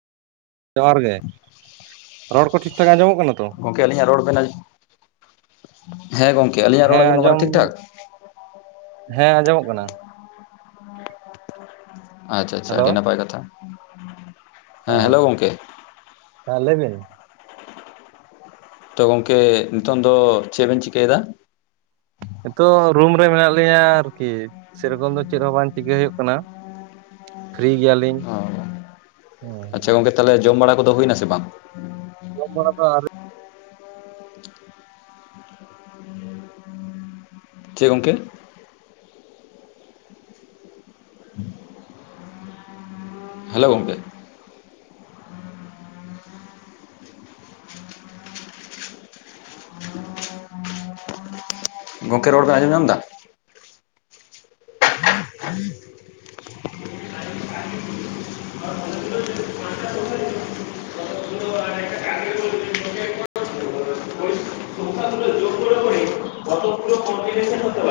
ᱡᱚᱦᱟᱨ ᱜᱮ ᱨᱚᱲ ᱠᱚ ᱴᱷᱤᱠ ᱴᱷᱟᱠ ᱟᱸᱡᱚᱢᱚᱜ ᱠᱟᱱᱟ ᱛᱚ ᱜᱚᱝᱠᱮ ᱟᱞᱤᱧᱟᱜ ᱨᱚᱲ ᱵᱮᱱ ᱦᱮᱸ ᱜᱚᱝᱠᱮ ᱟᱹᱞᱤᱧᱟᱜ ᱨᱚᱲ ᱦᱮᱸ ᱟᱸᱡᱚᱢᱚᱜ ᱠᱟᱱᱟ ᱟᱸᱡᱚᱢ ᱴᱷᱤᱠ ᱴᱷᱟᱠ ᱦᱮᱸ ᱟᱸᱡᱚᱢᱚᱜ ᱠᱟᱱᱟ ᱟᱪᱪᱷᱟ ᱟᱪᱪᱷᱟ ᱦᱮᱞᱳ ᱟᱹᱰᱤ ᱱᱟᱯᱟᱭ ᱠᱟᱛᱷᱟ ᱦᱮ ᱦᱮᱸ ᱦᱮᱞᱳ ᱜᱚᱝᱠᱮ ᱦᱮ ᱞᱟᱹᱭ ᱵᱤᱱ ᱛᱚ ᱜᱚᱝᱠᱮ ᱱᱤᱛᱚᱝ ᱫᱚ ᱪᱮᱫ ᱵᱮᱱ ᱪᱤᱠᱟᱹᱭᱮᱫᱟ ᱱᱤᱛᱚᱜ ᱨᱩᱢ ᱨᱮ ᱢᱮᱱᱟᱜ ᱞᱤᱧᱟᱹ ᱟᱨᱠᱤ ᱥᱮᱨᱚᱠᱚᱢ ᱫᱚ ᱪᱮᱫ ᱦᱚᱸ ᱵᱟᱝ ᱪᱤᱠᱟᱹ ᱦᱩᱭᱩᱜ ᱠᱟᱱᱟ ᱯᱷᱨᱤ ᱜᱮᱭᱟ ᱞᱤᱧ ᱚ ᱟᱪᱪᱷᱟ ᱦᱮᱸ ᱜᱚᱝᱠᱮ ᱛᱟᱦᱚᱞᱮ ᱡᱚᱢ ᱵᱟᱲᱟ ᱠᱚᱫᱚ ᱦᱩᱭᱱᱟ ᱥᱮ ᱵᱟᱝ ᱡᱚᱢ ᱵᱟᱲᱟ ᱫᱚ ᱟᱹᱣᱨᱤ ᱪᱮᱫ ᱜᱚᱢᱠᱮ ᱦᱮᱞᱳ ᱜᱚᱢᱠᱮ ᱜᱚᱢᱠᱮ ᱨᱚᱲ ᱵᱤᱱ ᱟᱡᱚᱢ ᱧᱟᱢ ᱫᱟ